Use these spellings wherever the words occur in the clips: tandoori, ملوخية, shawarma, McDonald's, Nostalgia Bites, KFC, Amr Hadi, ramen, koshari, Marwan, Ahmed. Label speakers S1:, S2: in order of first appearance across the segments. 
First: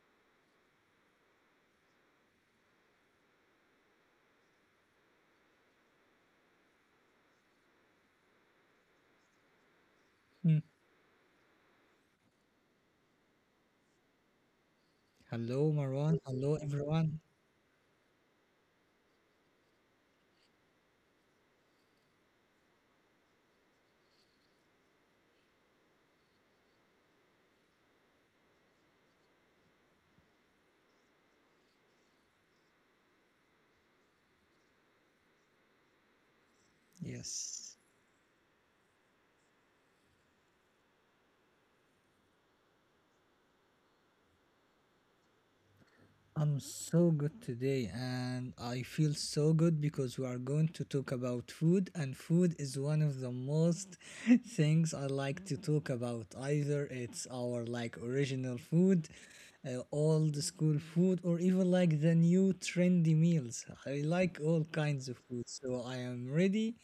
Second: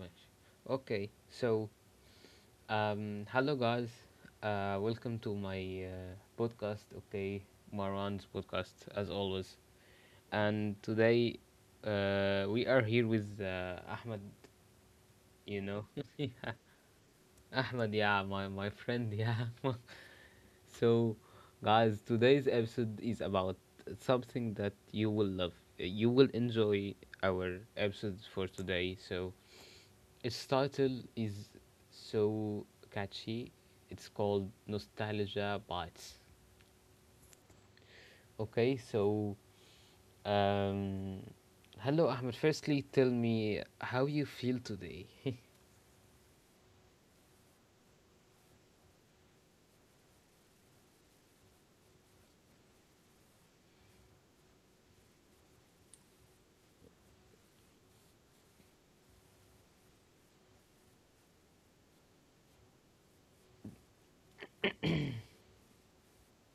S1: ماشي. Okay, so hello, guys. Welcome to my podcast. Okay, Marwan's podcast as always.
S2: Mm.
S1: And today, we are here with Ahmed. You
S2: Hello,
S1: know,
S2: Marwan. Hello, everyone.
S1: Ahmed. Yeah, my friend. Yeah, So, guys, today's episode is about something that you will love. You will enjoy our episode for today. So, its title is so catchy. It's called Nostalgia Bites.
S2: Yes,
S1: Okay, so, um, hello, Ahmed. Firstly, tell me how you feel today.
S2: I'm so good today, and I feel so good because we are going to talk about food, and food is one of the most things I like to talk about. Either it's our like original food, old school food, or even like the new trendy meals. I like all kinds of food, so I am ready.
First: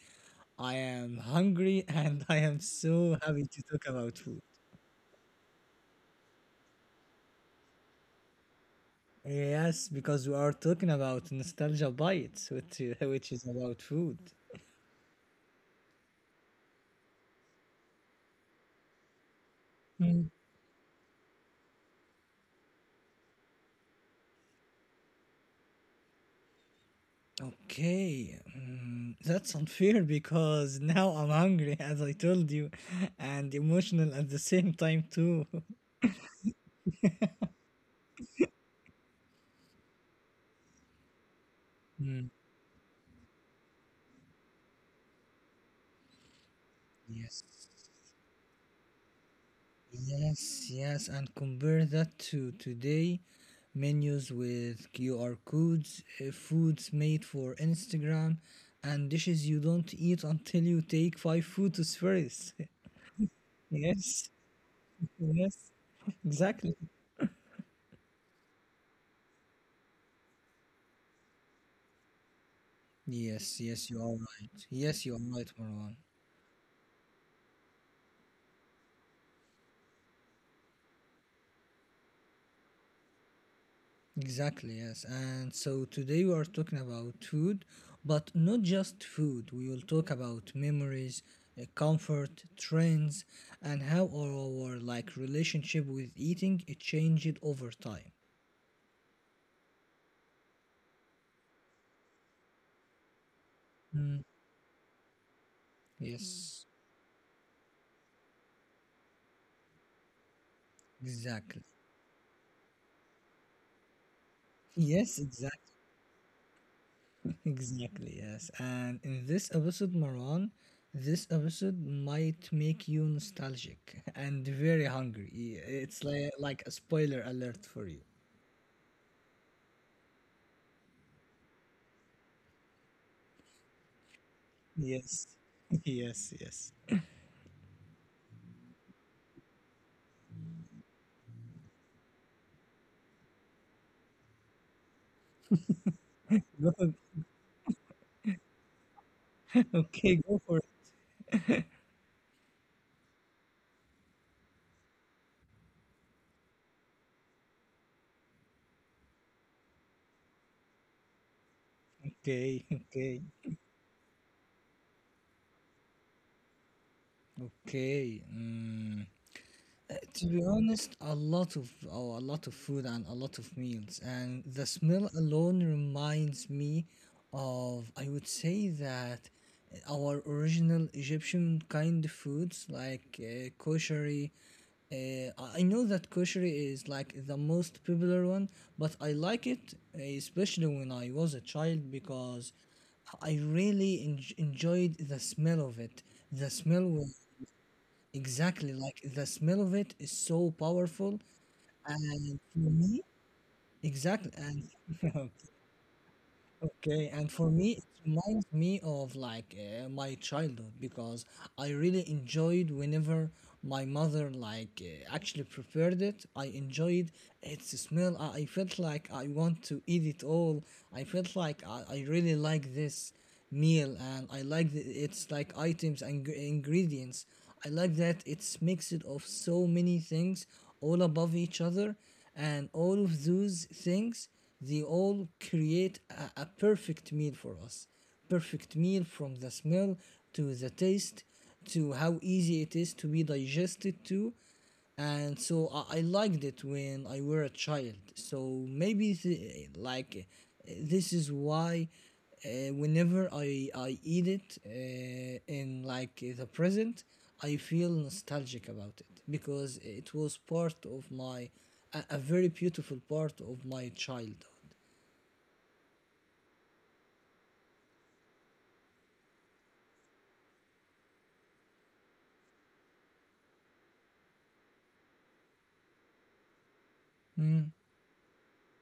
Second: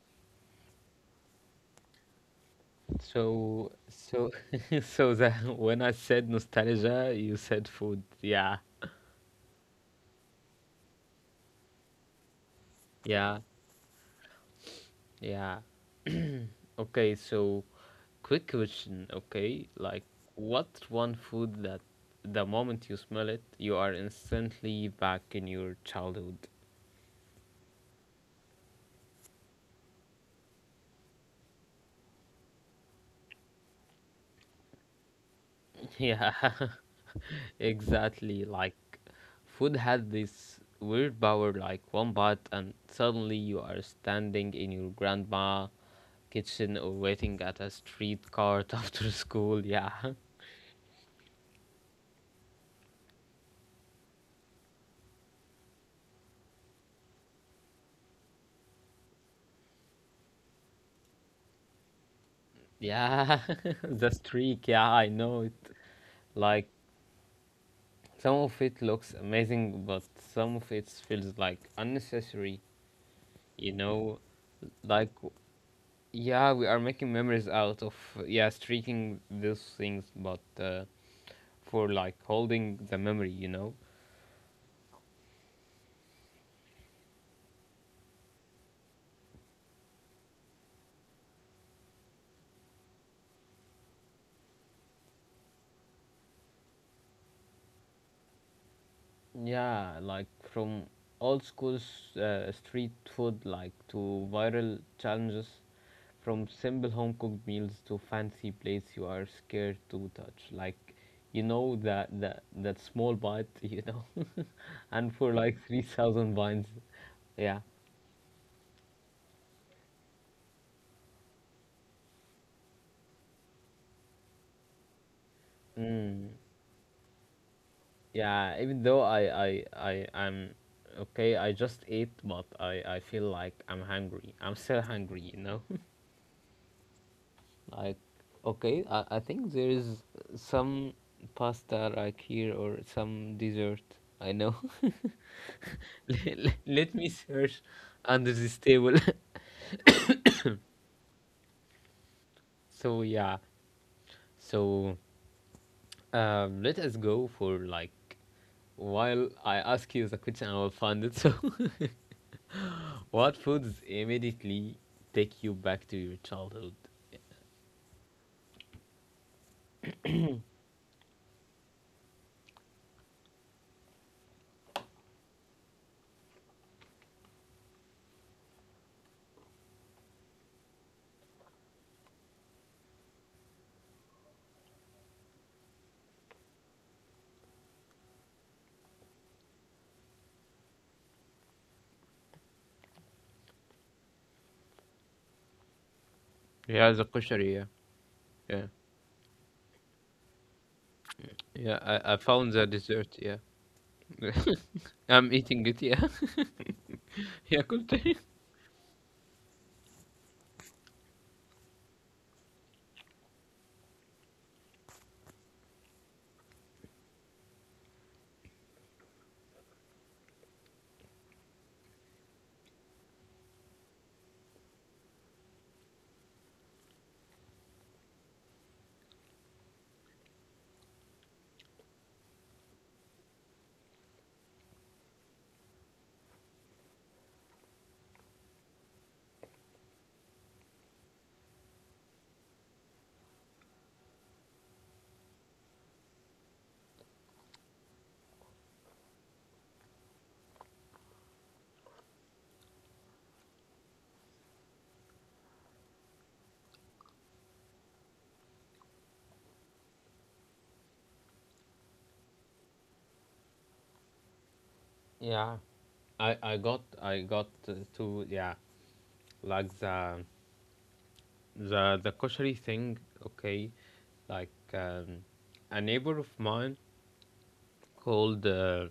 S2: I am hungry, and I am so happy to
S1: So,
S2: talk about
S1: so,
S2: food.
S1: so that when I said nostalgia, you said food. Yeah,
S2: Yes, because we are talking about nostalgia bites, which is, which
S1: yeah,
S2: is about food.
S1: yeah. Okay, so quick question, okay? Like,
S2: Mm.
S1: what's one food that the moment you smell it, you are instantly back in your childhood?
S2: Okay, that's unfair because now I'm hungry, as I told you, and emotional at the same time too.
S1: Yeah, exactly. Like, food has this weird power, like one
S2: Mm.
S1: bite, and suddenly you are standing in your grandma kitchen or waiting at
S2: Yes,
S1: a street cart after school. Yeah,
S2: yes, yes, and compare that to today menus with QR codes, foods made for Instagram, and dishes you don't eat until you take five photos first.
S1: yeah, the
S2: Yes.
S1: streak. Yeah, I know it.
S2: Yes,
S1: Like,
S2: exactly.
S1: some of it looks amazing, but some of it feels like unnecessary,
S2: Yes,
S1: you
S2: yes, you are
S1: know?
S2: right.
S1: Like,
S2: Yes, you are right, Marwan.
S1: yeah, we are making memories out of, yeah, streaking those things, but for like holding the memory, you know?
S2: Exactly, yes. And so today we are talking about food, but not just food. We will talk about memories, comfort, trends, and how our like relationship with eating it changed over time.
S1: Yeah, like from old school street food, like to
S2: Mm,
S1: viral challenges. From
S2: yes,
S1: simple home cooked meals to fancy plates you are scared to touch. Like you
S2: exactly.
S1: know that small bite, and
S2: Yes,
S1: for like
S2: exactly.
S1: 3,000 binds. Yeah.
S2: Exactly, yes. And in this episode, Maran, this episode might make you nostalgic and very hungry. Yeah, it's
S1: Mm.
S2: like a spoiler alert for you.
S1: Yeah. Even though I am okay, I just ate, but I feel like I'm hungry. I'm still hungry, you
S2: Yes,
S1: know.
S2: yes, yes.
S1: Like okay, I think there is some pasta like here or some dessert. I know. Let
S2: Go-
S1: me search under this table.
S2: Okay, go for it.
S1: So yeah. So let us go for like while I ask you the question, I will find it. So,
S2: Okay, okay,
S1: what foods immediately take you back to your childhood?
S2: okay. Mm. To be honest, a lot of food and a lot of meals, and the smell alone reminds me of I would say that our original Egyptian kind of foods like koshari. I know that koshari is like the most popular one, but I like it especially when I was a child because I really enjoyed the smell of it. The
S1: Yeah,
S2: smell.
S1: the kosher, yeah. Yeah.
S2: Exactly, like the smell of it is so powerful,
S1: Yeah, I
S2: and
S1: found the
S2: for me,
S1: dessert, yeah.
S2: exactly,
S1: I'm
S2: and
S1: eating it, yeah.
S2: Okay, and for
S1: Yeah,
S2: me,
S1: cool
S2: it
S1: thing.
S2: reminds me of like my childhood because I really enjoyed whenever my mother like actually prepared it. I enjoyed its smell. I felt like I want to eat it all. I felt like I really like this meal and I like the, its like items and ingredients. I like that it's mixed of so many things all above each other and all of those things they all create a perfect meal for us. Perfect meal from the smell to the taste to how easy it is to be digested to. And so I liked it when I were a child. So maybe like this is why whenever I eat it in like the present, I feel nostalgic about it because it was part of my a very beautiful part of my childhood.
S1: Yeah, I got to, yeah, like the koshery thing. Okay, like um, a neighbor of mine
S2: Mm,
S1: called uh,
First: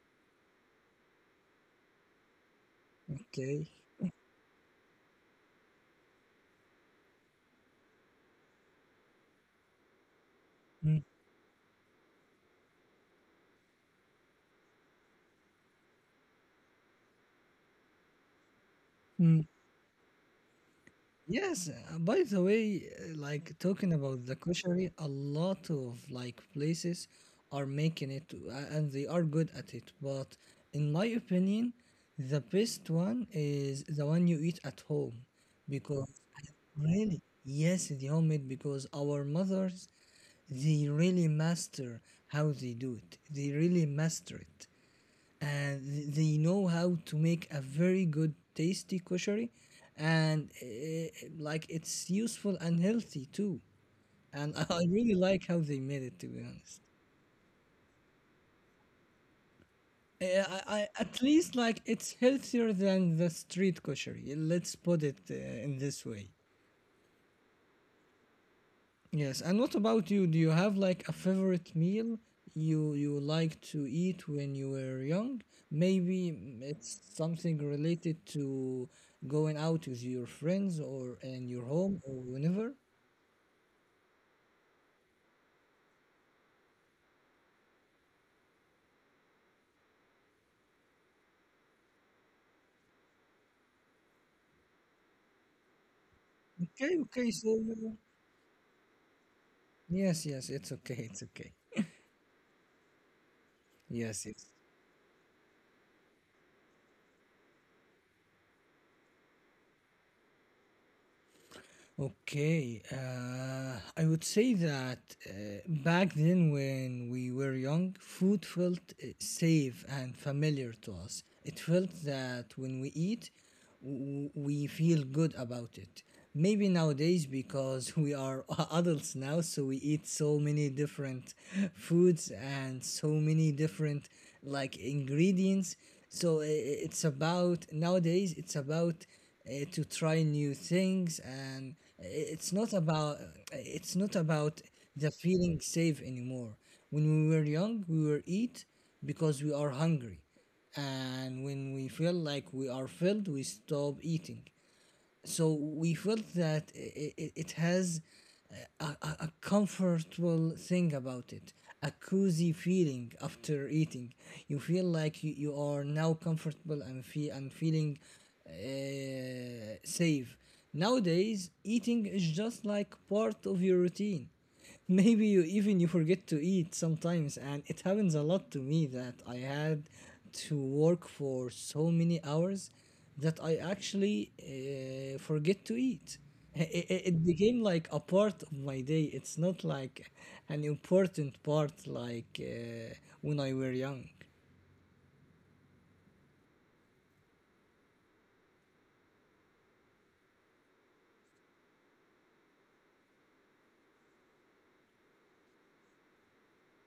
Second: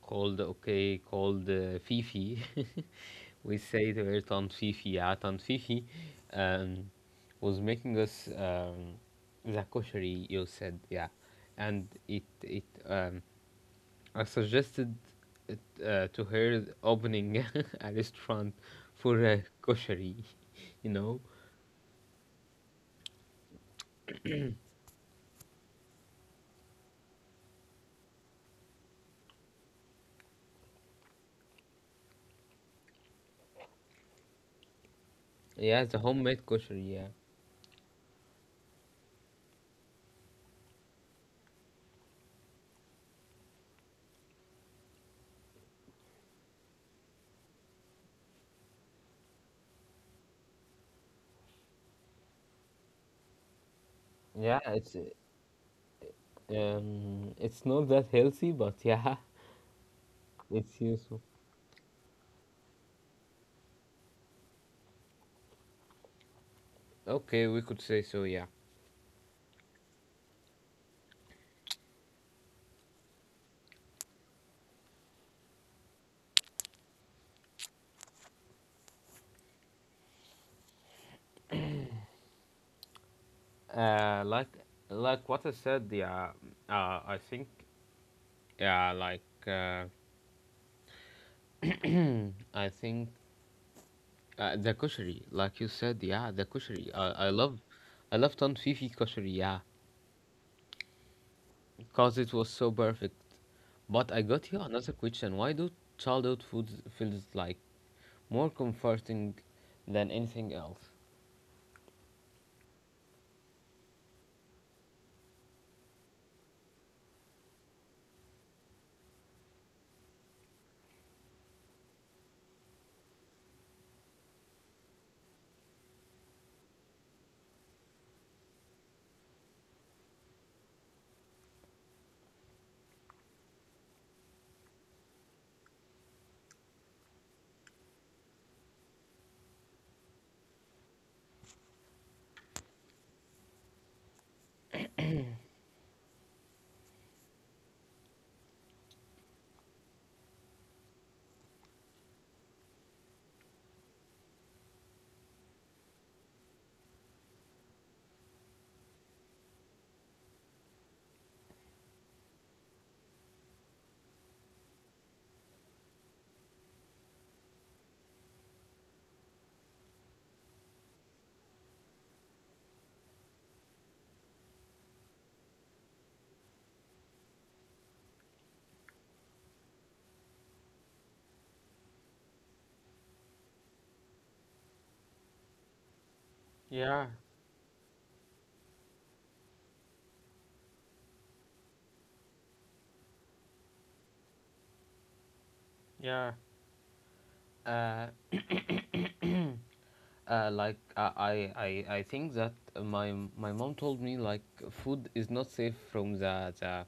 S1: called Fifi. We
S2: okay.
S1: say to her Tan Fifi, yeah, Tan Fifi, um, was making us the kosheri you said,
S2: Mm,
S1: yeah, and it I suggested it, to her, opening a restaurant for
S2: mm.
S1: kosheri, you know,
S2: Yes, by the way, like talking about the koshery, a lot of like places are making it and they are good at it. But in my opinion, the best one is the one you eat at home
S1: yeah, the
S2: because
S1: homemade kosheri, yeah,
S2: really, yes, the homemade because our mothers they really master how they do it. They really master it, uh, they know how to make a very good tasty koshari and like it's useful and healthy too and
S1: yeah,
S2: I
S1: it's
S2: really like how they made it to be honest.
S1: Um, it's not that healthy, but yeah,
S2: Uh, I,
S1: it's
S2: I at
S1: useful.
S2: least like it's healthier than the street koshari. Let's put it in this way.
S1: Okay, we could say so, yeah.
S2: Yes, and what about you? Do you have like a favorite meal you like to eat when you were young? Maybe it's something related to going out with your friends or in your home or whenever.
S1: Uh, like like what I said, yeah. I think, yeah, like I think the koshery, like you said, yeah, the koshery.
S2: Okay, okay,
S1: I
S2: so
S1: love, I love Ton Fifi koshery, yeah,
S2: yes, yes, it's okay, it's okay.
S1: cause it was so perfect. But
S2: Yes,
S1: I
S2: yes.
S1: got you another question. Why do childhood foods feels like more comforting than anything else?
S2: Okay, I would say that uh, back then when we were young, food felt safe and familiar to us. It felt that when we eat, we feel good about it. Maybe nowadays, because we are adults now, so we eat so many different foods and so many different like ingredients. So it's about nowadays, it's about to try new things and it's not about it's not about the feeling safe anymore. When we were young, we were eat because we are hungry, and when we feel like we are filled we stop eating. So we felt that it has a comfortable thing about it, a cozy feeling after eating. You feel like you are now comfortable and, and feeling uh, safe. Nowadays eating is just like part of your routine. Maybe you even you forget to eat sometimes, and it happens a lot to me that I had to work for so many hours that I actually forget to eat. It,
S1: Yeah,
S2: it became like a part of my day. It's not like an important part like when I were young.
S1: yeah. Uh, like I think that my mom told me like food is not safe from the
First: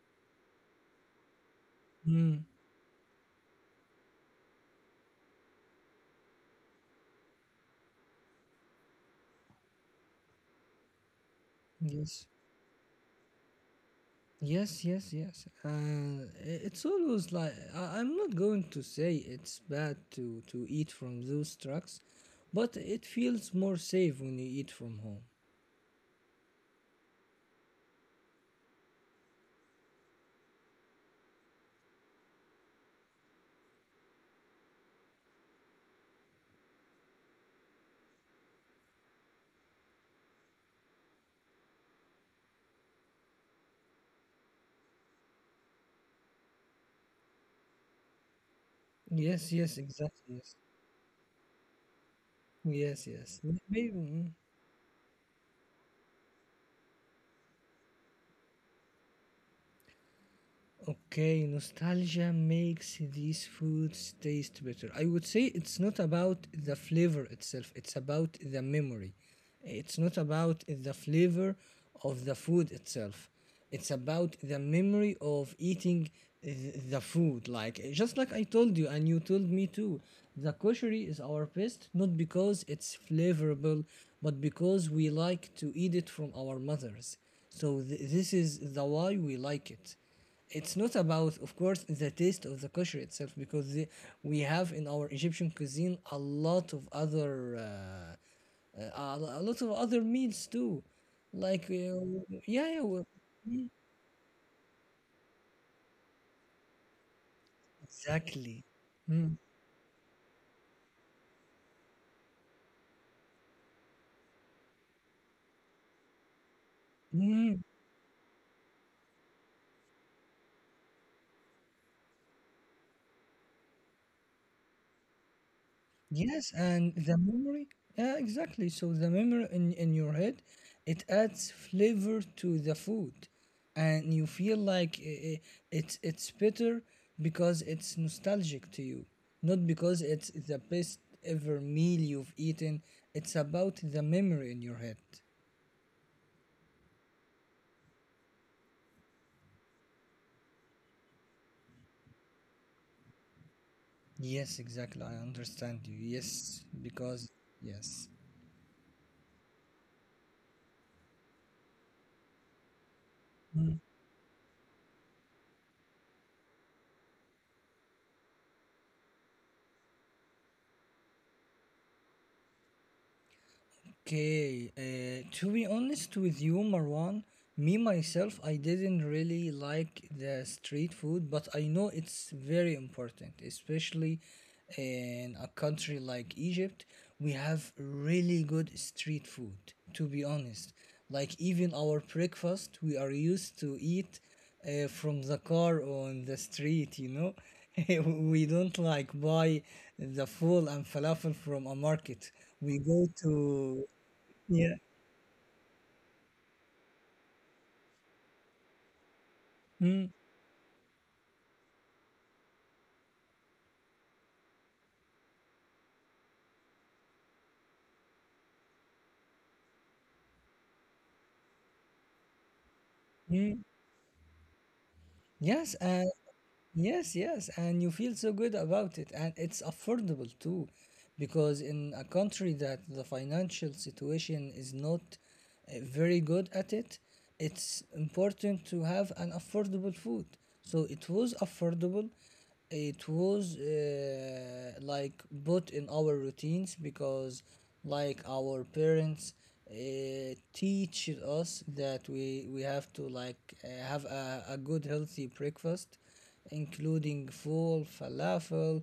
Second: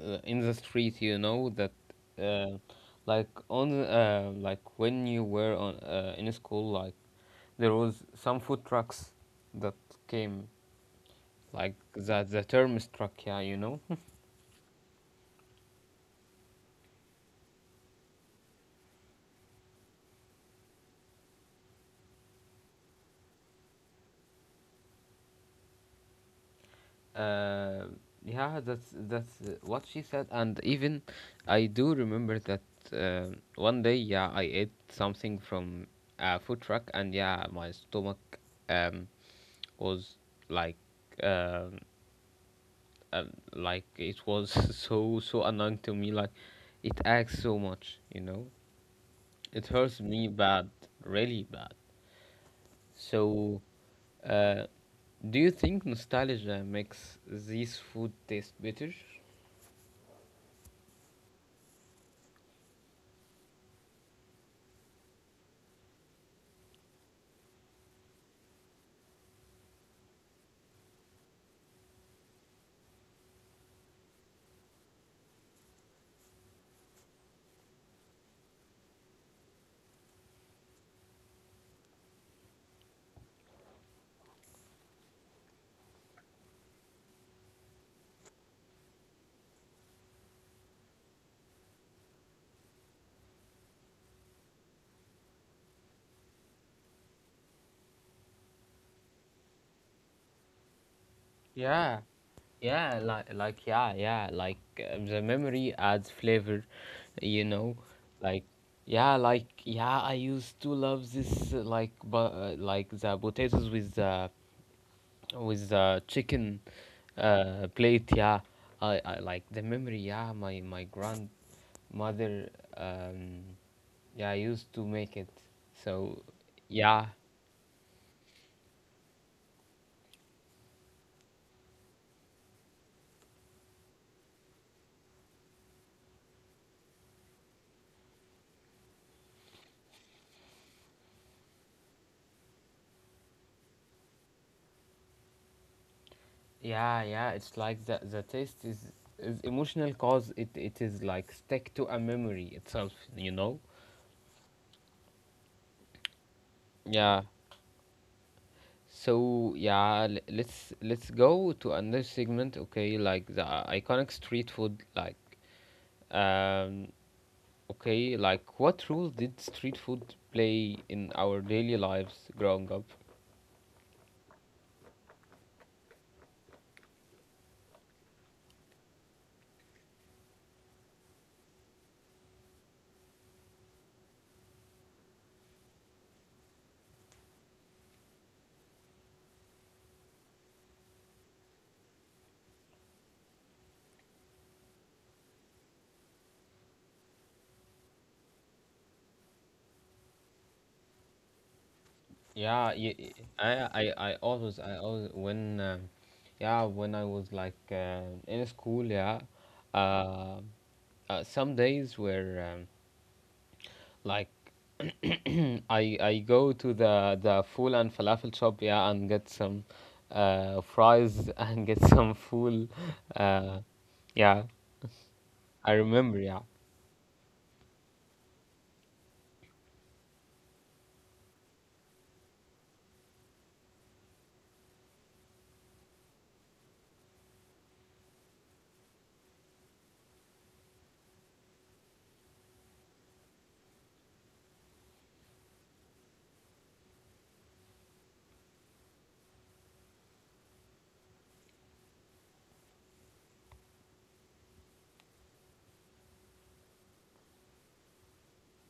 S1: in the street. You know that,
S2: Mm,
S1: uh, like on the, like when you were on in school, like there was some food trucks that came, like
S2: yes.
S1: the term struck. Yeah, you know.
S2: Yes, yes, yes. And it's always like I'm not going to say it's bad to eat from those trucks, but it feels more safe when you eat from home.
S1: Uh, yeah, that's what she said, and even I do remember that one day, yeah, I ate something from a food truck, and yeah, my stomach um was like um uh, like it was so, so annoying to me, like it acts so much,
S2: Yes,
S1: it
S2: yes,
S1: hurts me
S2: exactly. Yes,
S1: bad, really bad.
S2: yes, yes.
S1: So,
S2: Maybe. Mm.
S1: uh, do you think nostalgia makes these food taste better?
S2: Okay, nostalgia makes these foods taste better. I would say it's not about the flavor itself, it's about the memory. It's not about the flavor of the food itself. It's about the memory of eating the food. Like just like I told you and you told me too, the koshery is our best not because it's flavorable, but because we like to eat it from our mothers. So this is the why we like it. It's not about of course the taste of the kosher itself because we have in our Egyptian cuisine a lot of other meals too, like,
S1: Yeah.
S2: yeah, yeah, well,
S1: Yeah, like like the memory adds flavor, you know, like
S2: exactly.
S1: yeah, like yeah, I used to love this like but like the potatoes with the chicken
S2: Mm.
S1: plate, yeah. I like the memory, yeah, my grandmother um yeah, used to make it. So,
S2: Yes, and
S1: yeah.
S2: the memory, yeah, exactly. So the memory in your head, it adds flavor to the food, and you feel like it's better because it's nostalgic to you, not because it's the best ever meal you've eaten. It's about the memory in your head.
S1: Yeah, yeah, it's like the taste is emotional cause it is like stick to a memory itself, you know?
S2: Yes, exactly. I understand you. Yes, because
S1: Yeah.
S2: yes.
S1: So yeah, let's go to another segment, okay? Like the iconic street food, like um, okay, like what role did street food play in our daily lives growing up?
S2: Okay, to be honest with you, Marwan, me myself, I didn't really like the street food, but I know it's very important, especially in a country like Egypt. We have really good street food, to be honest. Like, even our breakfast, we are used to eat from the car on the street, you know? We don't like buy the full and falafel from a market.
S1: Yeah,
S2: We
S1: y-
S2: go
S1: y- I,
S2: to.
S1: I, I always,
S2: Yeah.
S1: I always, when, yeah, when I was like in school, yeah,
S2: Mm,
S1: uh, some days where like I go to the full and falafel shop, yeah, and get some fries and get some full,
S2: mm.
S1: uh, yeah,
S2: Yes.
S1: I remember, yeah.
S2: Yes, yes, and you feel so good about it, and it's affordable too, because in a country that the financial situation is not very good at it, it's important to have an affordable food. So it was affordable, it was like put in our routines because, like our parents, teach us that we have to like have a good healthy breakfast including full, falafel,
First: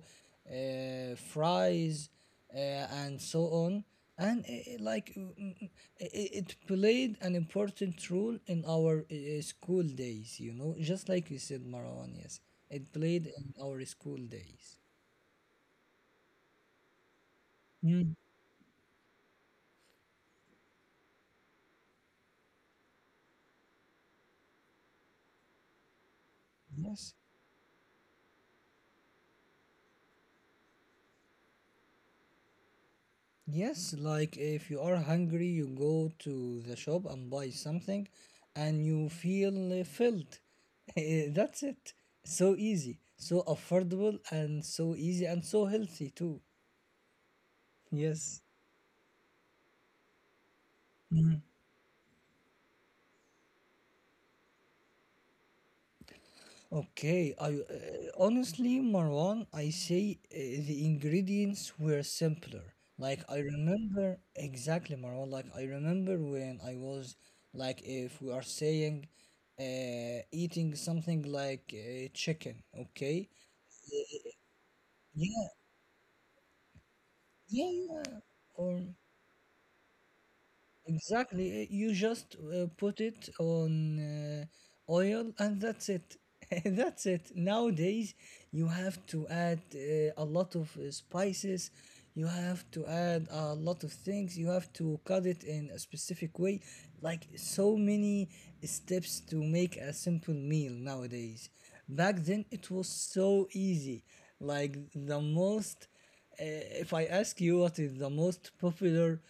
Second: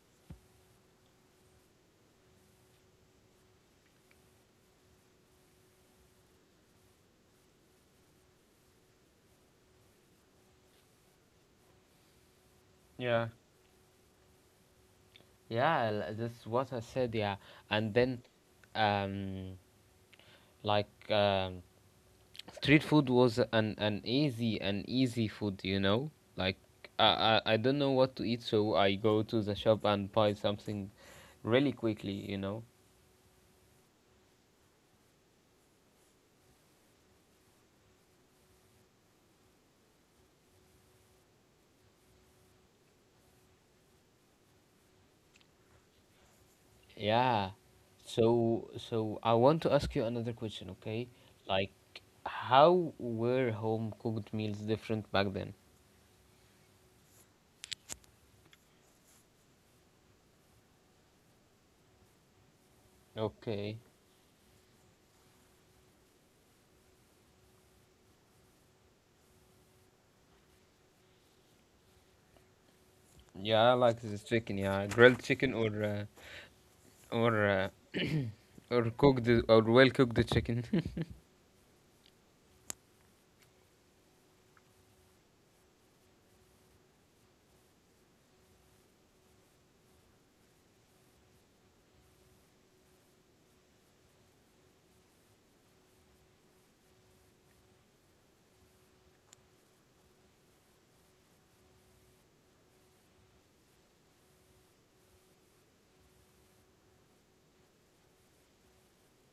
S2: fries, uh, and so on. And like i- it played an important role in our school days, you know, just like you said, Marwan. Yes, it
S1: Yeah.
S2: played in our school days.
S1: Yeah, that's what I said, yeah, and then
S2: Mm.
S1: um like street food was an easy food, you know, like I,
S2: Yes.
S1: I I don't know what to eat, so I go to the shop and buy something really quickly, you know.
S2: Yes, like if you are hungry, you go to the shop and buy something and you feel filled. Eh, that's it. So easy, so affordable, and so easy and so healthy too.
S1: Yeah.
S2: Yes.
S1: So I want to ask you another question, okay? Like, how were home cooked meals different back then?
S2: Okay, I honestly, Marwan, I say the ingredients were simpler. Like I
S1: Okay.
S2: remember exactly, Marwan. Like I remember when I was like, if we are saying, eating something like chicken. Okay,
S1: Yeah, I like this chicken, yeah. Grilled
S2: yeah,
S1: chicken, or uh,
S2: yeah, yeah, or
S1: or cooked, or well cooked chicken.
S2: exactly. You just put it on uh, oil and that's it. That's it. Nowadays, you have to add a lot of spices. You have to add a lot of things. You have to cut it in a specific way. Like so many steps to make a simple meal nowadays. Back then, it was so easy. Like the most. Uh, if I ask you what is the most popular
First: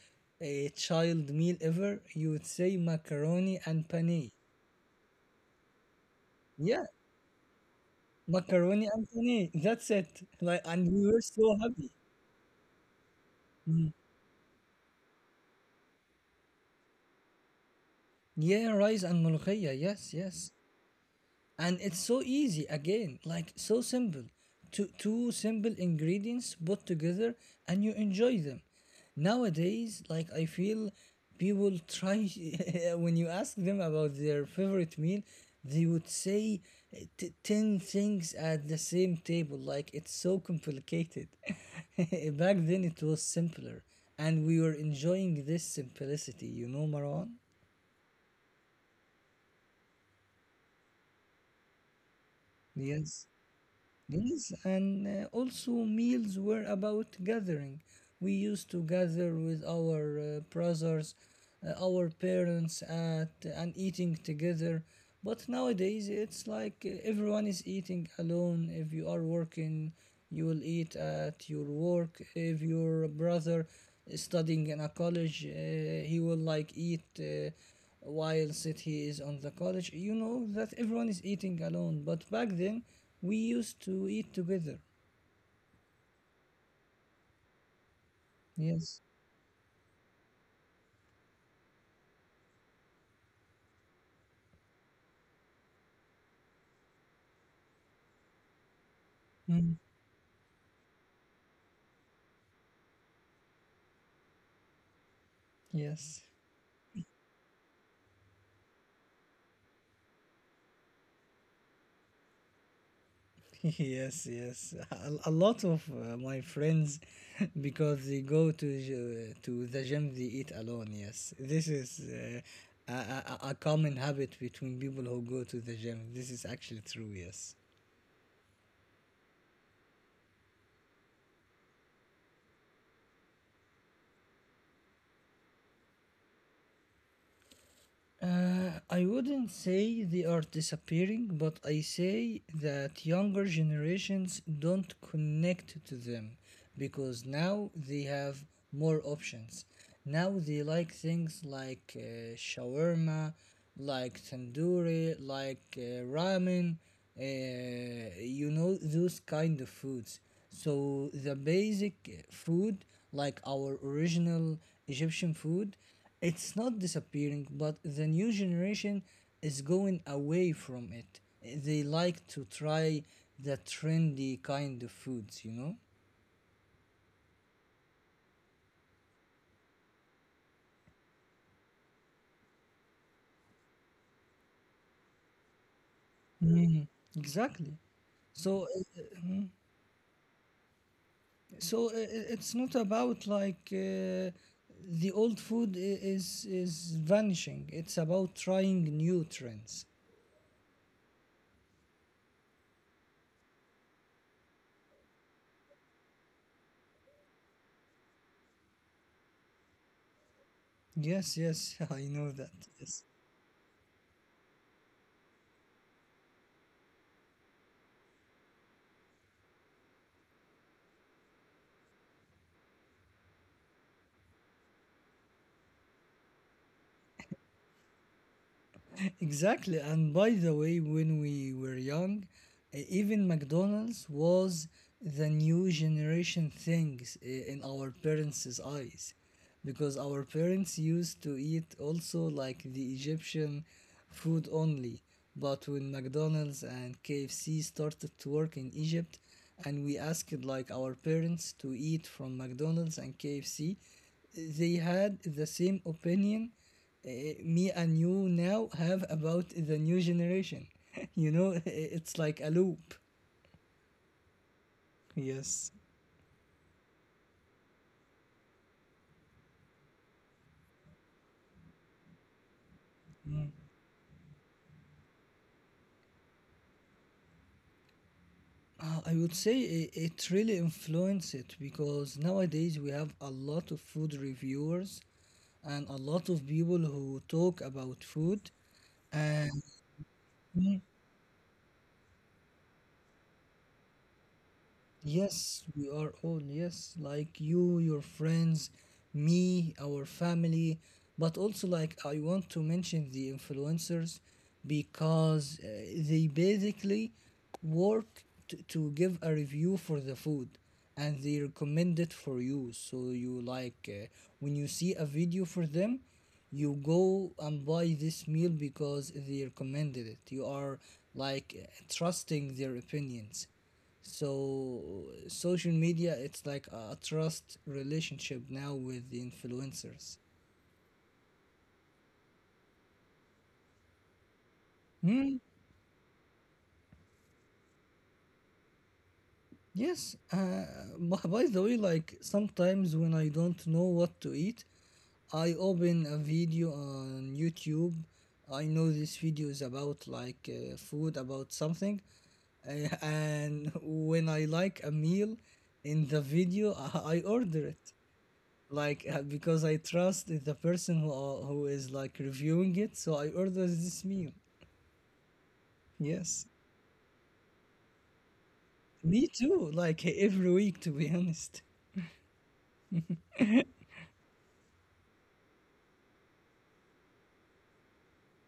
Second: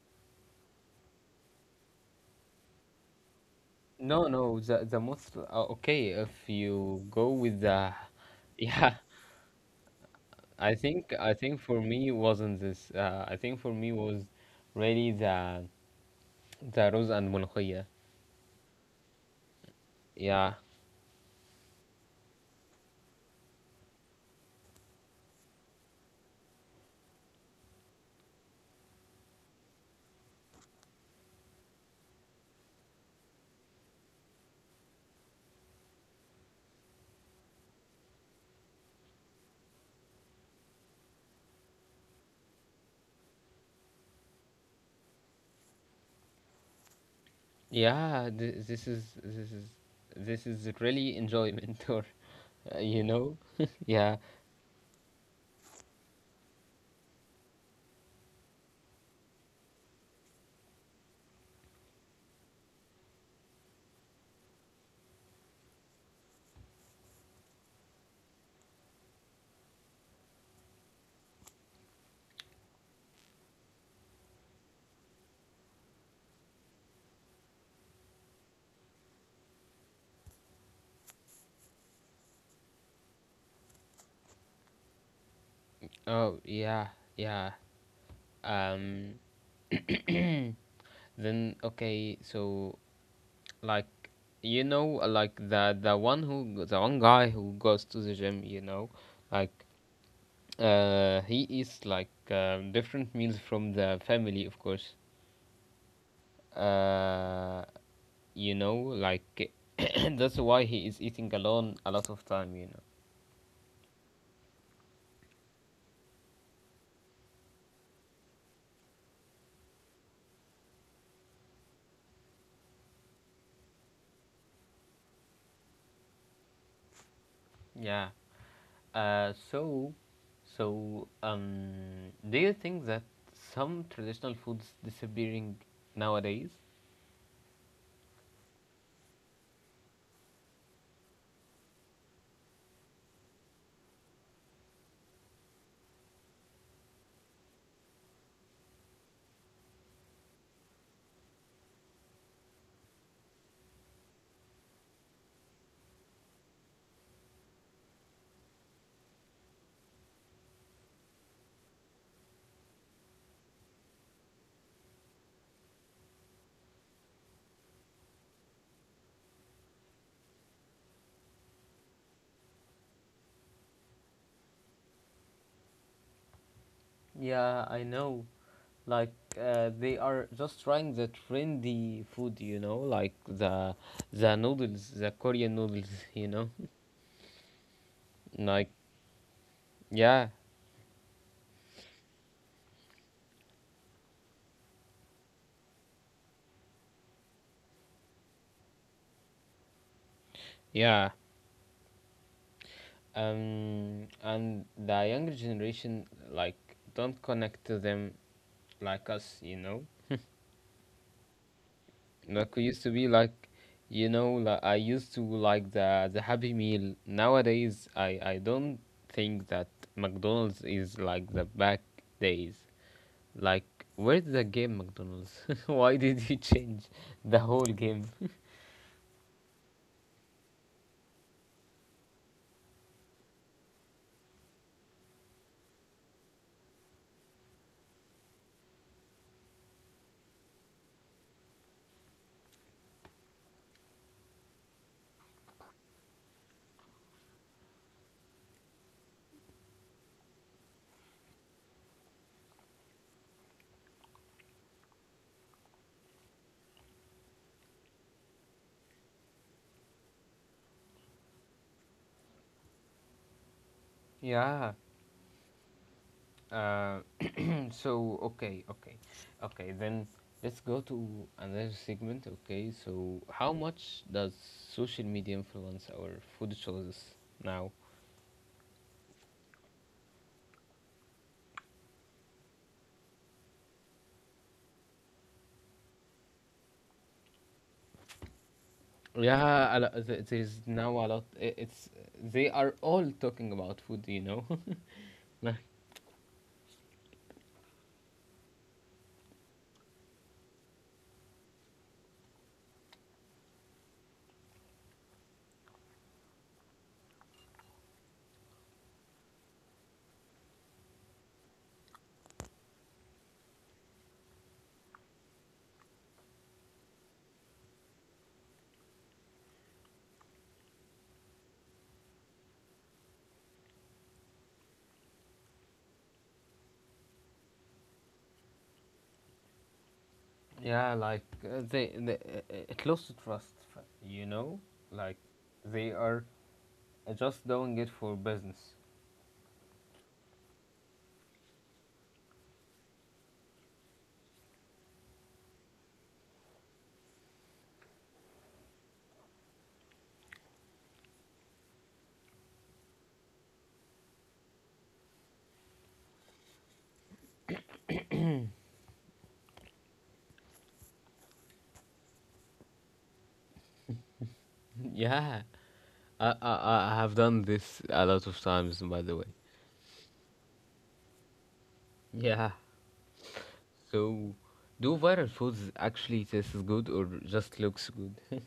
S2: child meal ever, you would say macaroni and
S1: No,
S2: pane.
S1: no, the most okay, if
S2: Yeah,
S1: you go with the
S2: macaroni
S1: yeah,
S2: and pane. That's it. Like,
S1: I
S2: and we
S1: think
S2: were
S1: I
S2: so
S1: think for
S2: happy.
S1: me wasn't this. I think for
S2: Mm.
S1: me was really the rose and mulkhaya.
S2: Yeah, rice and ملوخية. Yes, yes.
S1: Yeah,
S2: And it's so easy again, like so simple, two simple ingredients put together and you enjoy them. Nowadays, like I feel, people try when you ask them about their favorite meal they would say 10 things at the same table, like it's so complicated. Back then it was simpler and we were enjoying this simplicity, you know, Marwan.
S1: Yeah, this is really enjoyment, or you
S2: Yes.
S1: know, yeah.
S2: These and also meals were about gathering. We used to gather with our brothers, our parents at and eating together. But nowadays it's like everyone is eating alone. If you are working, you will eat at your work. If your brother is studying in a college, he will like eat while sit he is on the college. You know that everyone is eating alone, but back then we used to eat together.
S1: Oh, yeah, yeah.
S2: Yes.
S1: Um, then okay, so, like, you know, like the one who the one guy who goes to the gym, you know, like
S2: Mm.
S1: he eats like different meals from the family, of course.
S2: Yes.
S1: Uh, you know, like that's why he is eating alone a lot of time, you know.
S2: Yes, yes. A lot of my friends, because they go to to the gym, they eat alone. Yes, this is a common habit between people who go to the gym. This is actually true. Yes.
S1: Yeah. Uh, so, so, do you think that some traditional foods disappearing nowadays?
S2: I wouldn't say they are disappearing, but I say that younger generations don't connect to them because now they have more options. Now they like things like shawarma, like tandoori, like ramen, you know, those kind of foods. So the basic food, like our original Egyptian food, it's not disappearing, but the new generation is going away from it. They like to try the trendy kind of foods, you know?
S1: Yeah, I know. Like they are just trying the trendy food, you know, like the noodles, the Korean noodles, you know.
S2: Hmm. Exactly. So,
S1: Like,
S2: uh,
S1: yeah,
S2: so it's not about like the old food is vanishing. It's about trying new trends.
S1: yeah. And the younger generation like don't connect to them like us, you know.
S2: Yes, yes, I know that.
S1: Like we used to
S2: Yes.
S1: be like, you know, like I used to like the Happy Meal. Nowadays, I don't think that McDonald's is like the back days. Like, where did the game McDonald's? Why did you change the whole game?
S2: Exactly. And by the way, when we were young, even McDonald's was the new generation things in our parents' eyes. Because our parents used to eat also like the Egyptian food only. But when McDonald's and KFC started to work in Egypt, and we asked like our parents to eat from McDonald's and KFC, they had the same opinion uh, me and you now have about the new generation. You know, it's like a loop.
S1: Yeah.
S2: Yes.
S1: Uh, so okay, okay, okay. Then let's go to another segment. Okay. So, how much does social media influence our food choices now?
S2: I would say it, it really influenced it because nowadays we have a lot of food reviewers and a lot of people who talk about food. And
S1: Yeah, there's now a lot. It's, they are all talking about food, you know. Like
S2: yes, we are all, yes, like you, your friends, me, our family, but also like I want to mention the influencers because they basically work to give a review for the food, and they recommend it for you. So you like when you see a video for them, you go and buy this meal because they recommended it. You are like trusting their opinions. So social media, it's like a trust relationship now with the influencers.
S1: Yeah, like it lost the trust, you know? Like,
S2: Hmm.
S1: they are just doing it for business.
S2: Yes. By the way, like sometimes when I don't know what to eat, I open a video on YouTube. I know this video is about like food, about something, uh, and when I like a meal in the video, I order it. Like because I trust the person who is like reviewing it, so I ordered this meal.
S1: Yeah, I, I
S2: Yes,
S1: I I have done this a lot of times, by the
S2: me
S1: way.
S2: too. Like every week, to be honest.
S1: Yeah. So, do viral foods actually taste good or just looks good?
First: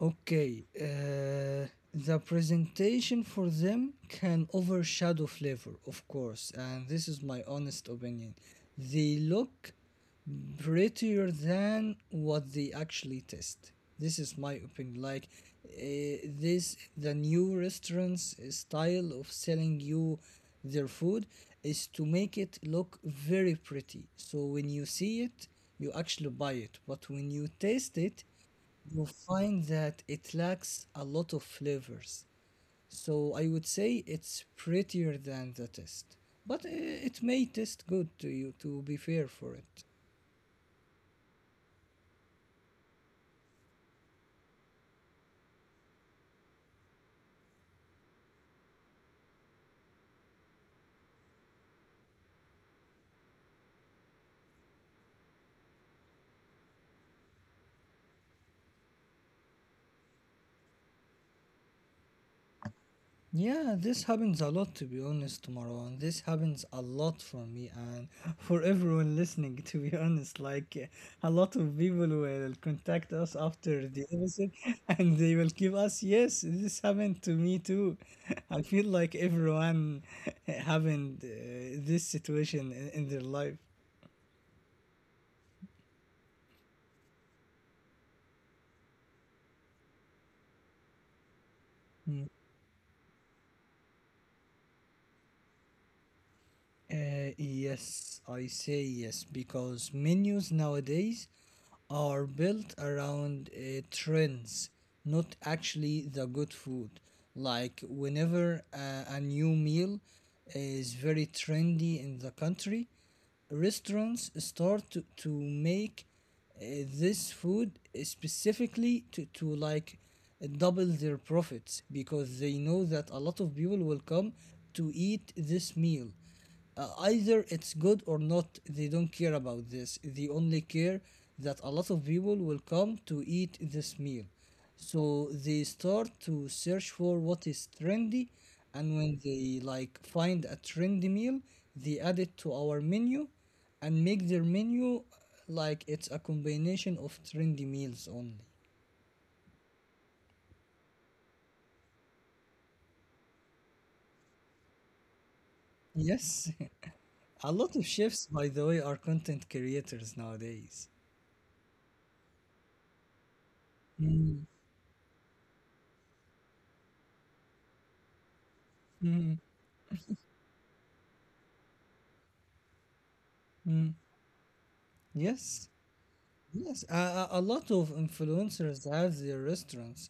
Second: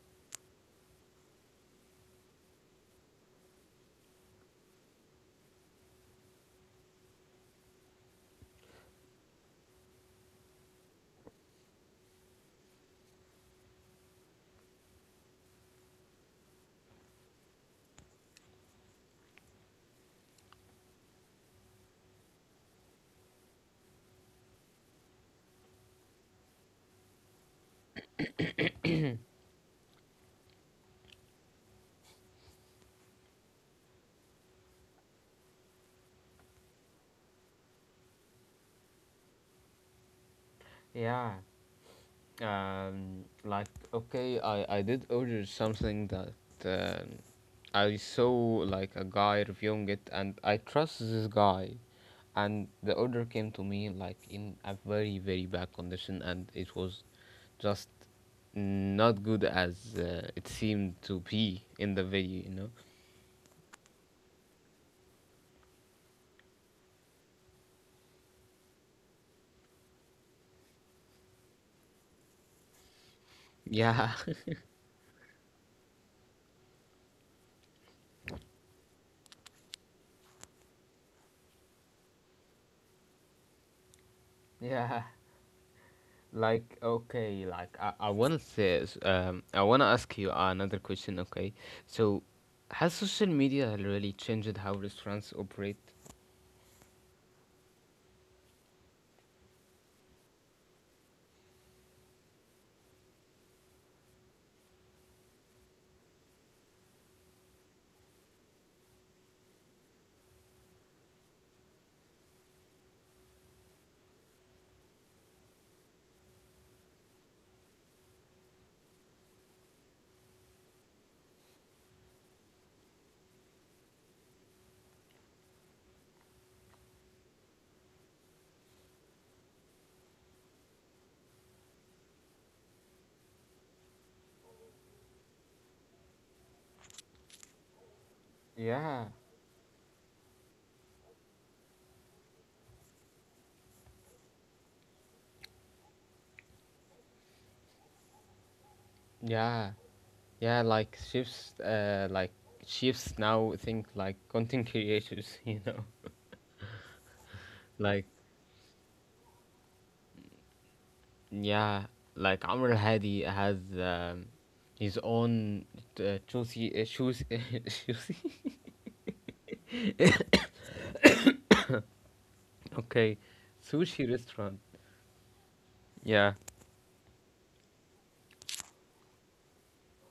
S2: Okay, the presentation for them can overshadow flavor, of course, and this is my honest opinion. They look prettier than what they actually taste. This is my opinion. Like this, the new restaurants style of selling you their food is to make it look very pretty. So when you see it, you actually buy it. But when you taste it, you find that it lacks a lot of flavors. So I would say it's prettier than the test. But it may taste good to you, to be fair for it.
S1: Yeah. Like, okay, I did order something that um I saw, like, a guy reviewing it, and I trust this guy, and the order came to me like in a very, very bad condition, and it was just not good as it seemed to be in the video, you know.
S2: Yeah, this happens a lot, to be honest, Tomorrow, and this happens a lot for me and for everyone listening, to be honest. Like a lot of people will contact us after the
S1: Yeah.
S2: episode and they will give us yes, this happened to me too. I feel like everyone having this situation in their life.
S1: Yeah. Like, okay, like, I wanna ask you another question, okay? So,
S2: Hmm.
S1: has social media really changed how restaurants operate?
S2: Yes, I say yes because menus nowadays are built around trends, not actually the good food. Like, whenever a new meal is very trendy in the country, restaurants start to make uh, this food specifically to like double their profits because they know that a lot of people will come to eat this meal either it's good or not, they don't care about this. They only care that a lot of people will come to eat this meal. So they start to search for what is trendy,
S1: Yeah.
S2: and when they like find a trendy meal, they add it to our menu and make their menu like it's a combination of trendy meals only.
S1: Yeah, yeah, like, chefs now think like content creators, you know.
S2: Yes, a lot of
S1: Like,
S2: chefs, by the way, are content creators nowadays.
S1: yeah, like Amr Hadi has
S2: Mm,
S1: his own choosy, choosy choosy,
S2: mm,
S1: okay,
S2: mm.
S1: sushi restaurant.
S2: Yes.
S1: Yeah.
S2: Yes, a lot of influencers have their restaurants.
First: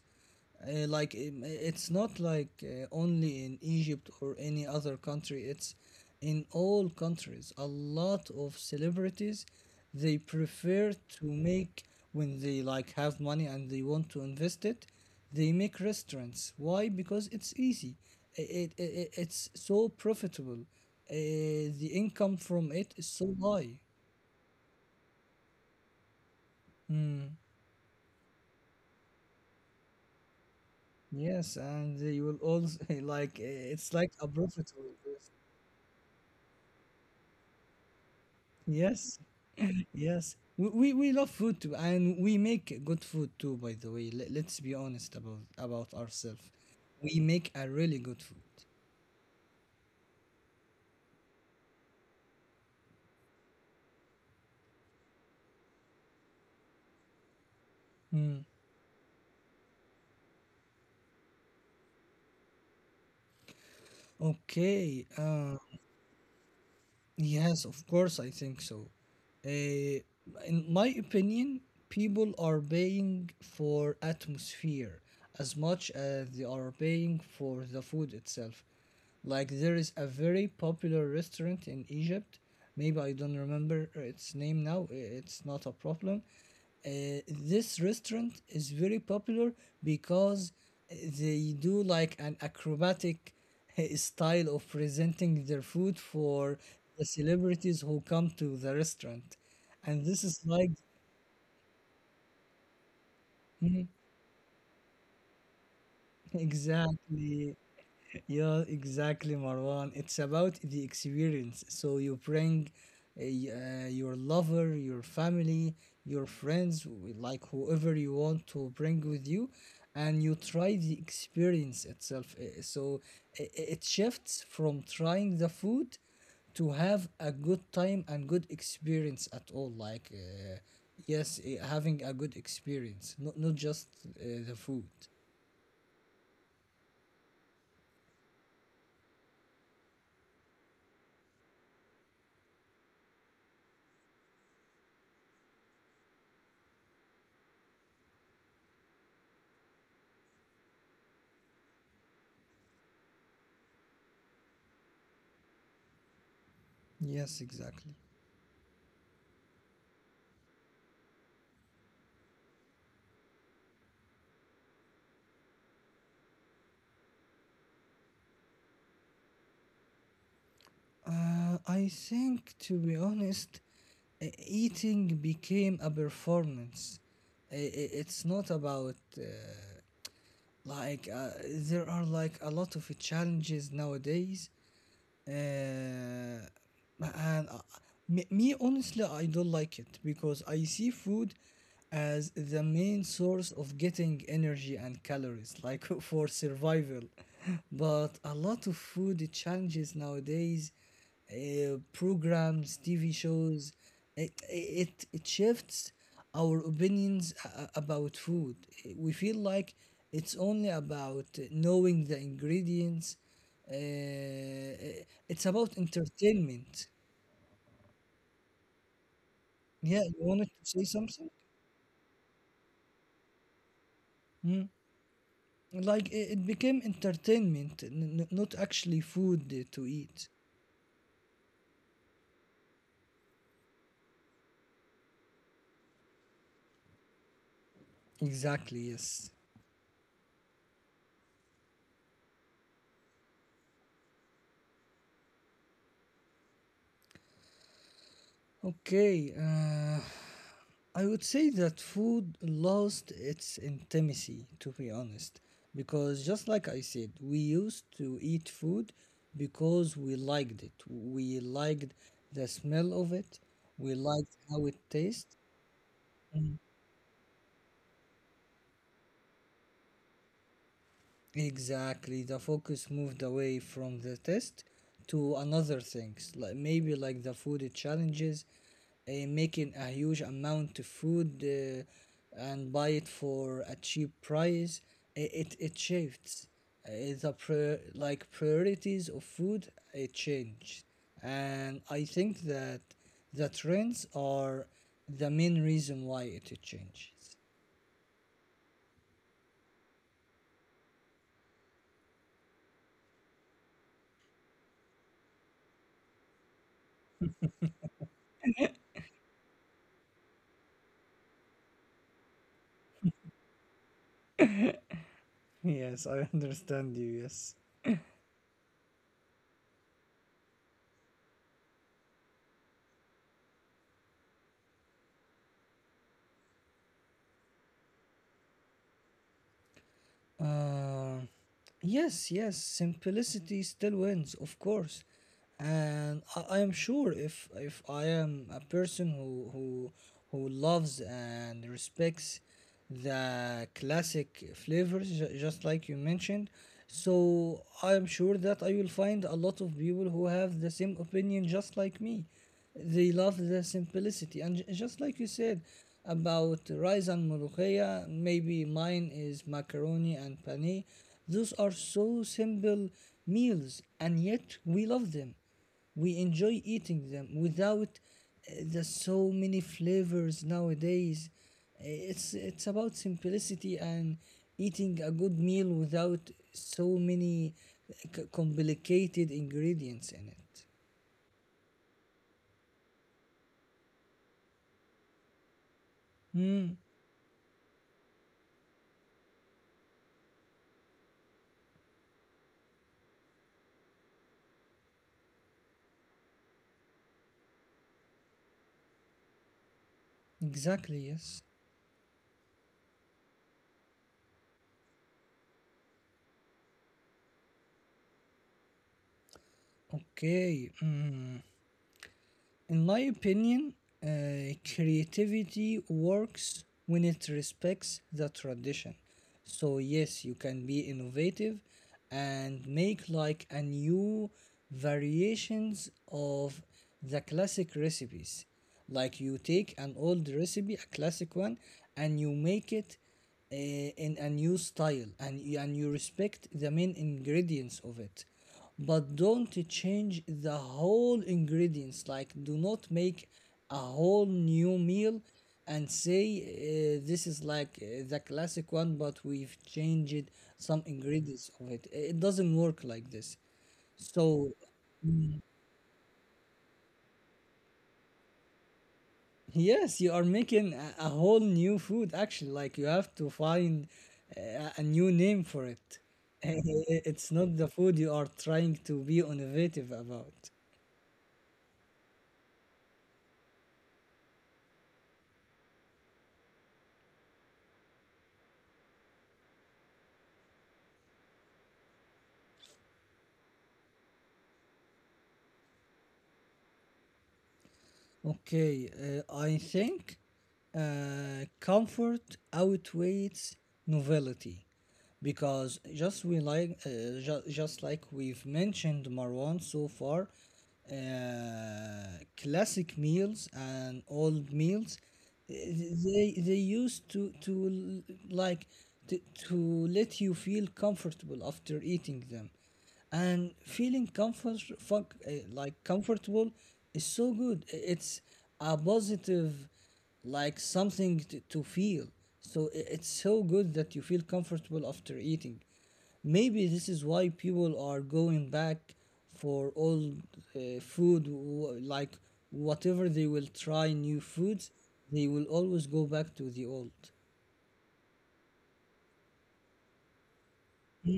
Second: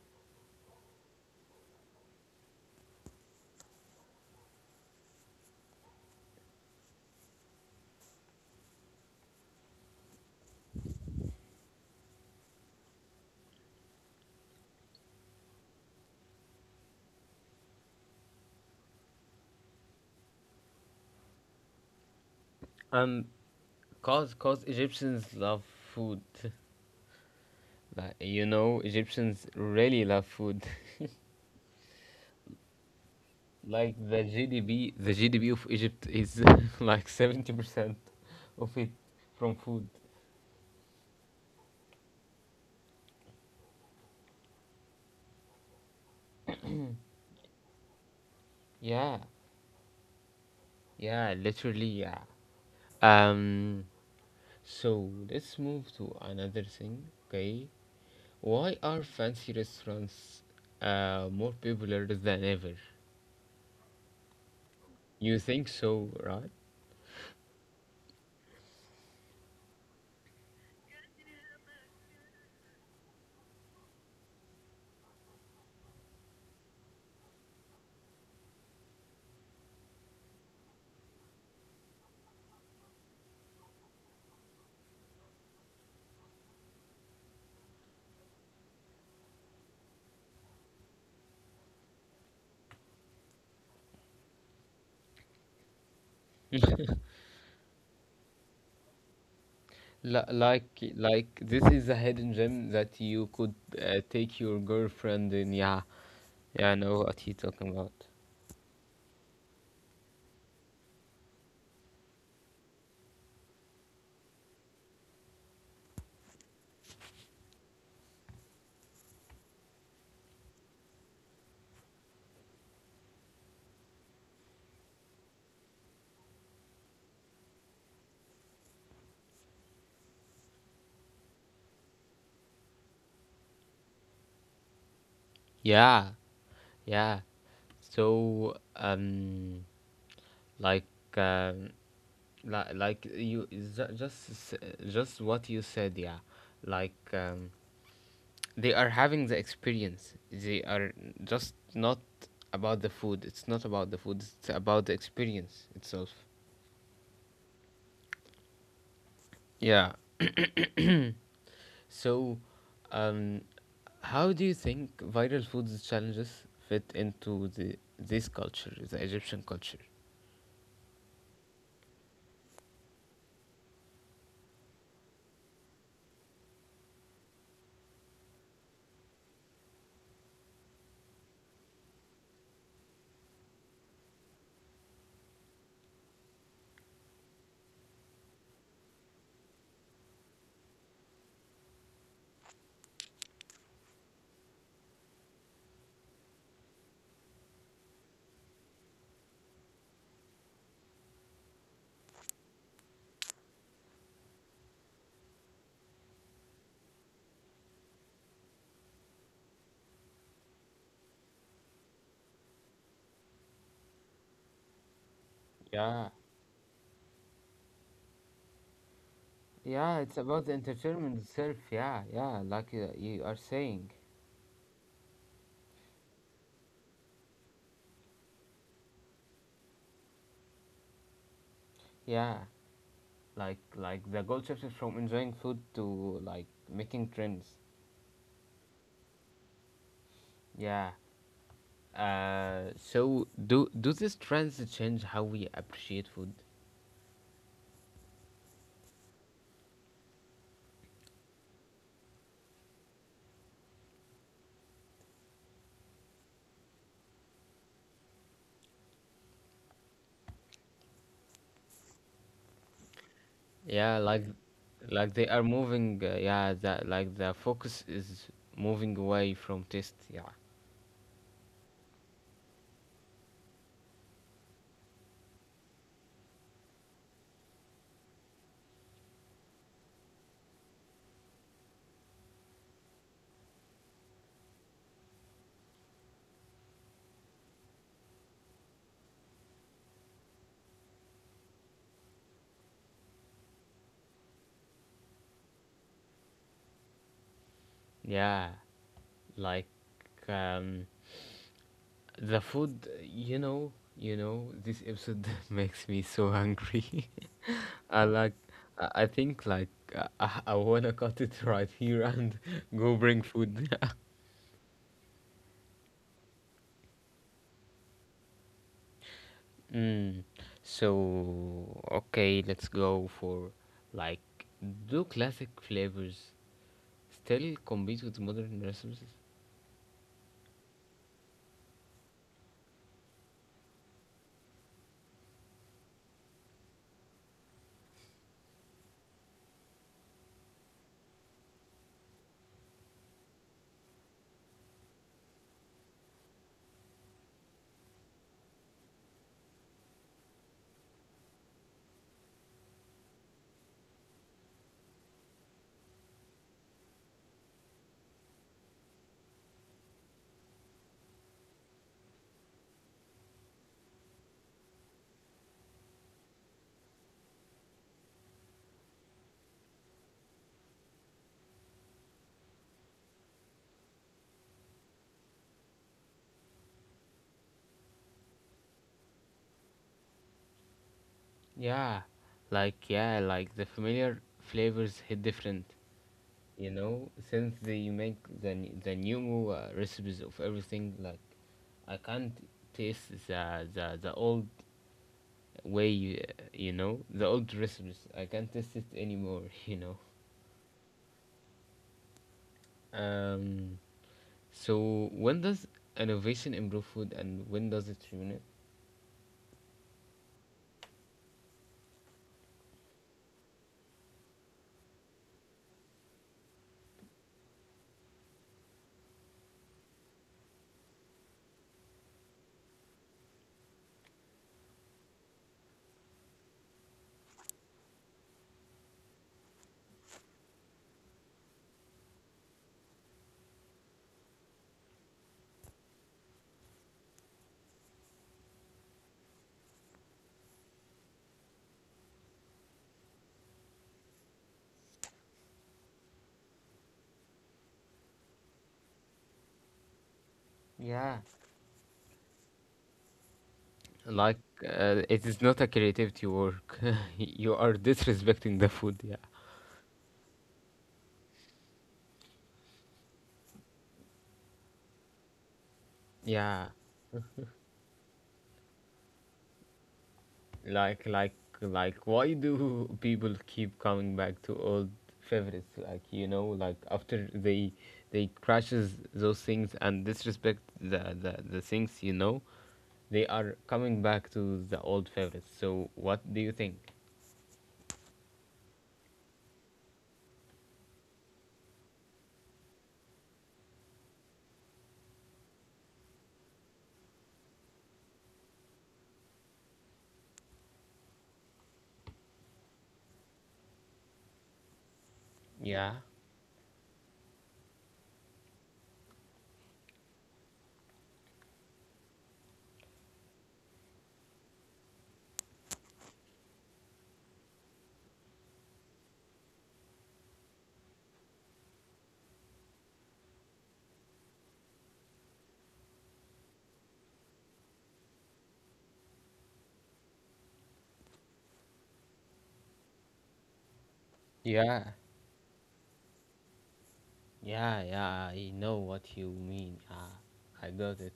S2: Like it's not like only in Egypt or any other country. It's in all countries. A lot of celebrities they prefer to make when they like have money and they want to invest it. They make restaurants. Why? Because it's easy. It's so profitable. The income from it is
S1: Um
S2: so high.
S1: cause, Egyptians love food.
S2: Mm.
S1: Like, you know, Egyptians really love food.
S2: Yes, and you will also like it's
S1: Like
S2: like a
S1: the
S2: profitable
S1: GDP, the
S2: business.
S1: GDP of Egypt is like 70% of it
S2: Yes,
S1: from food.
S2: yes. We love food too, and we make good food too. By the way, let's be honest about ourselves. We make a really good food.
S1: Yeah, yeah, literally, yeah. Um, so, let's move to another thing. Okay,
S2: Hmm.
S1: why are fancy restaurants more popular than ever?
S2: Okay.
S1: You think so, right?
S2: Yes, of course, I think so. Uh, in my opinion, people are paying for atmosphere as much as they are paying for the food itself. Like, there is a very popular restaurant in Egypt. Maybe I don't remember its name now, it's not a problem. This restaurant is very popular because they do like an acrobatic style of presenting their food for the celebrities who come to the restaurant. And
S1: Li-
S2: this is like,
S1: Like, like, this is a hidden gem that you could
S2: mhm,
S1: take your girlfriend in. Yeah, yeah, I know what he
S2: exactly.
S1: talking about.
S2: Yeah, exactly, Marwan. It's about the experience. So you bring your lover, your family, your friends, like whoever you want to bring with you, and you try the experience itself. So it shifts from trying the food to have a good time and good experience at all. Like, yes, having a good experience, not, not just the food.
S1: Yeah, yeah. So, like, um, li- like you ju- just s- just what you said. Yeah, like they are having the experience. They are just not about the food. It's not about the food. It's about the experience itself.
S2: Yes, exactly.
S1: Yeah. So, um, how do you think viral foods challenges fit into the this culture, the Egyptian culture?
S2: I think, to be honest, eating became a performance. I- It's not about like there are like a lot of challenges nowadays, uh, and uh, me honestly, I don't like it because I see food as the main source of getting energy and calories, like for survival. But a lot of food challenges nowadays. Programs, TV shows, it shifts our opinions about food. We feel like it's only about knowing the ingredients. Uh, it's about
S1: Yeah,
S2: entertainment.
S1: yeah,
S2: Yeah, you
S1: it's about
S2: wanted
S1: the
S2: to say
S1: entertainment
S2: something?
S1: itself. Yeah, yeah, like you are saying.
S2: Mm. Like it became entertainment, not actually food to eat.
S1: Yeah, like, the goal shifted from enjoying food to like making trends.
S2: Exactly, yes.
S1: Yeah. So, do these trends change how we appreciate food?
S2: Okay, I would say that food lost its intimacy, to be honest, because just like I said, we used to eat food because we liked it. We liked the smell of it,
S1: Yeah,
S2: we
S1: like,
S2: liked how it
S1: they
S2: tastes.
S1: are moving. Yeah, that like the focus is moving away from taste. Yeah,
S2: Exactly. The focus moved away from the test to another things, like maybe like the food challenges, making a huge amount of food and buy it for a cheap price. It it shifts. Like priorities of food it changed, and I think that the trends are the main reason why it changes.
S1: yeah. Like um, the food, you know, this episode makes me so hungry. I like, I think like I wanna cut it right here and go bring food.
S2: Yes, I understand you. Yes.
S1: Mm. So, okay, let's go for like, do classic flavors still compete with modern recipes?
S2: Uh, yes, yes, simplicity still wins, of course. And I am sure if I am a person who who loves and respects the classic flavors, just like you mentioned, so I am sure that I will find a lot of people who have the same opinion just like me. They love the simplicity. And just like you said about rice and ملوخية, maybe mine is macaroni and pane. Those are so simple meals, and yet we love them. We enjoy eating them without the so many flavors nowadays. It's it's about simplicity and eating a good meal without so many complicated ingredients in it.
S1: Yeah, like, yeah, like the familiar flavors hit different. You
S2: Hmm.
S1: know, since they make the new recipes of everything, like I can't taste the old way, you know, the old recipes, I can't taste it anymore. You know,
S2: Exactly, yes.
S1: um so, when does innovation improve food and when does it ruin it?
S2: Okay. Mm. In my opinion, creativity works when it respects the tradition. So, yes, you can be innovative and make like a new variations of the classic recipes. Like you take an old recipe, a classic one, and you make it in a new style, and you- and you respect the main ingredients of it, but don't change the whole ingredients. Like, do not make a whole new meal and say this is like the classic one but we've changed some
S1: Yeah.
S2: ingredients of it. It doesn't work like this,
S1: Like
S2: so
S1: it is not a creativity work. You are disrespecting the food, yeah,
S2: yes, you are making a whole new food actually. Like, you have to find a new name for it.
S1: yeah.
S2: It's not the food you are trying to be innovative about.
S1: Like, like, why do people keep coming back to old favorites? Like, you know, like, after they crashes those things and disrespect the things, you know, they are coming back to the old favorites. So, what do you think?
S2: Okay, I think comfort outweighs novelty because just we like just like we've mentioned, Marwan, so far, classic meals and old meals, uh,
S1: Yeah,
S2: they used to like to, to let you feel comfortable after eating them, and feeling like comfortable is so good. It's a positive like something to feel, so it's so good that you feel comfortable after eating. Maybe this is why people are going back for old food, like whatever they will try new foods,
S1: yeah,
S2: they will always go back to the old.
S1: yeah, yeah. I know what you mean. Ah, I got it.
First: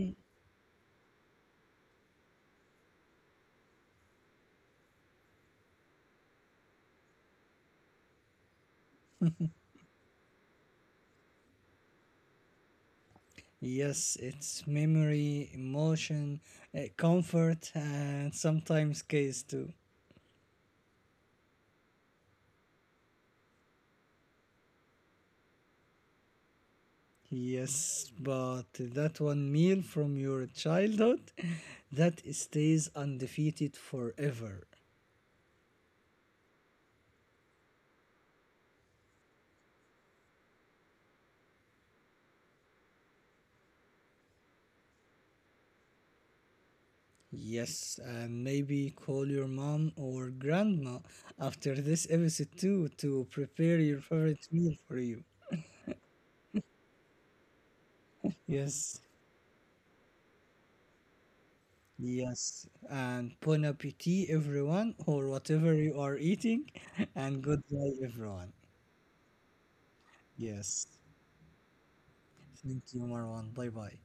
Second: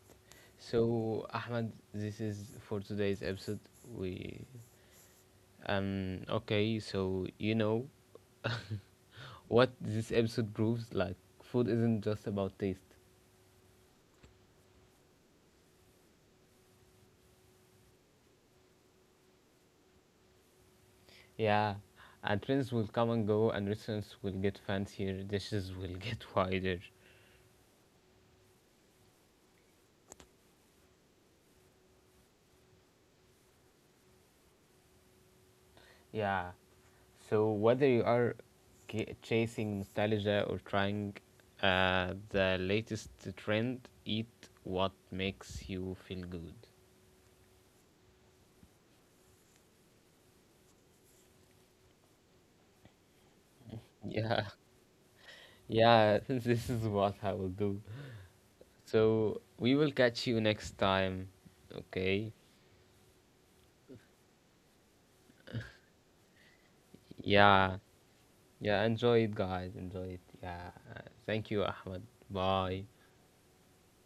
S1: So, Ahmed, this is for today's episode. We okay. So, you know. What this episode proves, like, food isn't just about taste,
S2: Yes, it's memory, emotion, comfort, and sometimes case too.
S1: yeah, and trends will come and go, and restaurants will get fancier, dishes will get wider,
S2: Yes, but that one meal from your childhood that stays undefeated forever.
S1: yeah. So, whether you are chasing nostalgia or trying the latest trend, eat what makes you feel good,
S2: Yes, and maybe call your mom or grandma after this episode too to prepare your
S1: yeah.
S2: favorite meal for you.
S1: Yeah. This is what I will do.
S2: Yes,
S1: So, we will catch you next time, okay,
S2: yes, and bon appetit, everyone, or whatever you are eating, and good
S1: yeah.
S2: day, everyone.
S1: Yeah, enjoy it, guys. Enjoy it. Yeah.
S2: Yes.
S1: Thank you, Ahmed. Bye.
S2: Thank you, Marwan. Bye bye.